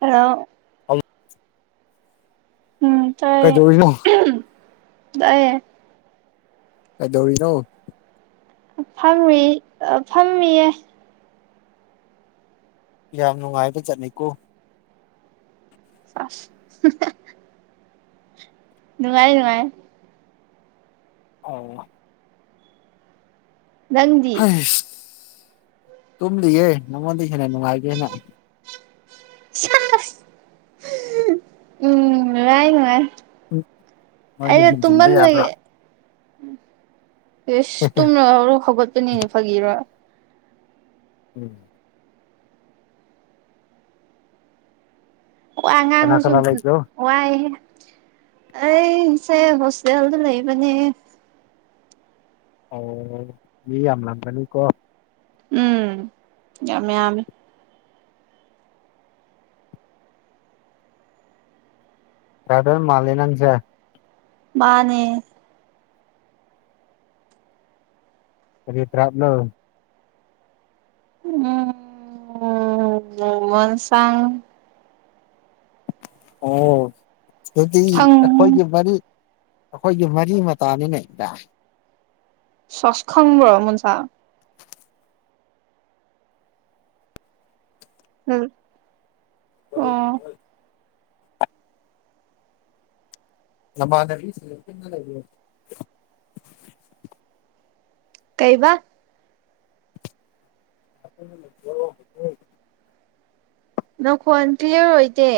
ꯑꯣ ꯑꯧ ꯎꯝ ꯇꯥꯏ ꯀꯩꯗꯧꯔꯤꯅꯣ ꯇꯏꯌꯦ ꯀꯩꯗꯧꯔꯤꯅꯣ ꯐꯝꯃꯤ ꯐꯝꯃꯤꯌꯦ ꯌꯥꯝ ꯅꯨꯡꯉꯥꯏꯕ ꯆꯠꯅꯤꯀꯣ ꯑ ꯅꯨꯡꯉꯥꯏ ꯅꯨꯡꯉꯥꯏ ꯑꯣ ꯅꯪꯗꯤ ꯍꯩꯁ ꯇꯨꯝꯂꯤꯌꯦ ꯅꯉꯣꯟꯗꯤꯦꯅ ꯅꯨꯡꯉꯥꯏꯒꯦꯅ ꯎꯝ ꯋꯥꯥꯏꯅꯉꯥꯏ ꯅꯣꯏꯅ ꯑꯩꯗ ꯇꯨꯃ ꯍꯦꯟꯖꯤꯟꯕ ꯅꯣꯏ ꯌꯥꯕ꯭ꯔꯣ ꯑꯦꯁ ꯇꯨꯝꯅꯔꯣ ꯍꯧꯒꯠꯄꯅꯤꯅꯦ ꯐꯒꯤꯔꯣ ꯎꯝ ꯋꯥ ꯀꯅꯥ ꯉꯥꯡꯉꯨꯁꯨ ꯀꯅꯥ ꯂꯩꯕ꯭ꯔꯣ ꯋꯥꯏꯦ ꯑꯩꯁꯦ ꯍꯣꯁꯇꯦꯜꯗ ꯂꯩꯕꯅꯤ ꯑꯣ ꯃꯤ ꯌꯥꯝ ꯂꯥꯡꯒꯅꯤꯀꯣ ꯎꯝ ꯌꯥꯝꯃꯤ ꯇꯗ ꯃꯥꯂꯅꯪꯖꯦ ꯃꯥꯅꯦ ꯀꯔꯤꯠꯇ꯭ꯔꯥꯞꯅ ꯎꯝ ꯎꯃꯣꯟ ꯁꯥꯡ ꯑꯣ ꯈꯪ ꯀꯣꯏꯒꯤ ꯃꯔꯔꯤ ꯑꯩꯈꯣꯏꯒꯤ ꯃꯔꯤ ꯃꯇꯥꯅꯤꯅꯦ ꯏꯗ ꯁꯁꯈꯪꯕ꯭ꯔꯣ ꯃꯆꯥ ꯎꯝ ꯍꯣꯏ ꯍ ꯅꯃꯥꯅꯥꯕꯤ ꯀꯩꯕ [inaudible] ꯅꯈꯣꯟ ꯀ꯭ꯂꯤꯌꯥꯔ ꯑꯣꯏꯗꯦ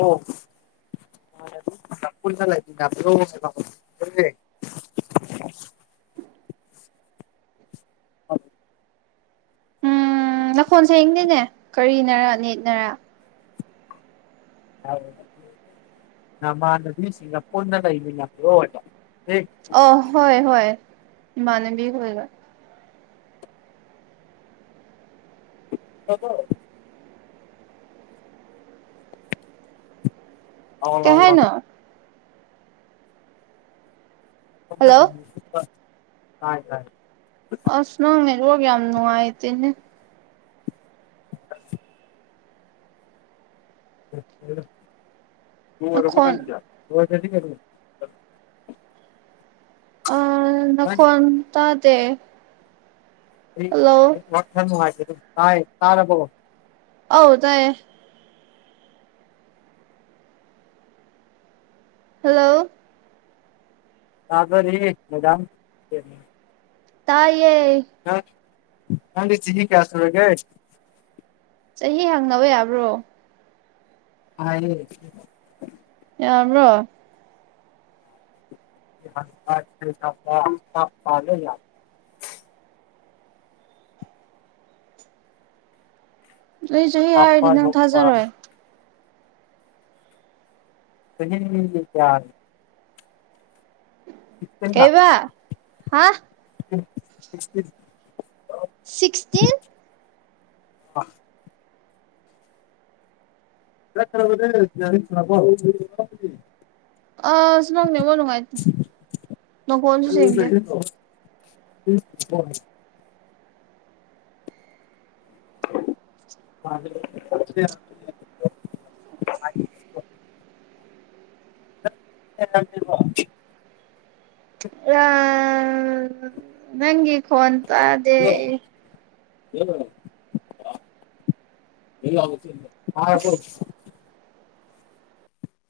ꯑꯣ [inaudible] [unintelligible] [unintelligible] [inaudible] ꯑ ꯎꯝ ꯂꯈꯣꯟ ꯁꯌꯦꯤꯡꯗꯤꯅꯦ ꯀꯔꯤꯅꯔ ꯅꯦꯠꯅꯔ ꯃꯥꯃ ꯅꯗꯤꯁꯤꯡꯒꯥꯄꯅ ꯂꯩ ꯂꯩꯃꯤꯟꯅ ꯋꯥ ꯑ ꯍꯣꯏ ꯍꯣꯏ ꯏꯅꯕꯤ ꯑꯣꯏꯒ ꯍꯕꯣ ꯀꯩ ꯑꯧꯅꯅ ꯍꯥꯏꯅꯣ ꯍꯜꯂꯣ ꯍꯥꯏꯥꯏꯥꯏ ꯑꯁ ꯅꯉ ꯔꯣꯒꯦ ꯑꯝꯅ ꯍꯥꯏ ꯇꯅꯦ [unintelligible] ꯅꯈꯣꯟ ꯃ ꯔꯦꯗꯤ ꯑ ꯅꯈꯣꯟꯟ ꯇꯗ ꯋꯥꯊꯔꯅꯨꯡ ꯍꯥꯏꯦ ꯇꯥꯏ ꯇꯥꯔꯔꯕꯣ ꯑꯧ ꯇꯌꯦ ꯍꯜꯂꯣ ꯑꯕꯔꯤ ꯃꯗꯥ ꯇꯥꯏꯦ ꯍ ꯆꯍꯤ ꯀꯌꯥ ꯁꯂꯒꯦ ꯆꯍꯤ ꯍꯪꯅꯕ ꯌꯥꯕ꯭ꯔꯣ ꯑ ꯌꯥ꯭ꯔꯣ ꯄꯥꯂꯦ ꯌꯥ ꯑꯩꯁꯨ ꯍ ꯍꯥꯏꯔꯗꯤ ꯅꯪ ꯊꯥꯖꯔꯣꯏ ꯆꯍꯤꯍ ꯀꯌꯥ ꯀꯩꯕꯥ ꯍꯥ ꯁꯤꯛꯁꯇꯤ ꯁꯤꯛꯁꯇꯤꯟ ꯑꯣ ꯌꯥ ꯈ꯭ꯔꯦ ꯌꯥ ꯑ ꯁꯅꯅꯦ ꯃꯣꯂꯅꯨꯡꯉꯥꯏ ꯅ ꯀꯣꯟꯁꯨ ꯁꯦꯡꯗꯦ ꯎ ꯍ [unintelligible] ꯑ [unintelligible] ꯑ ꯅꯪꯤ ꯀ ꯍꯇꯗꯦ [unintelligible]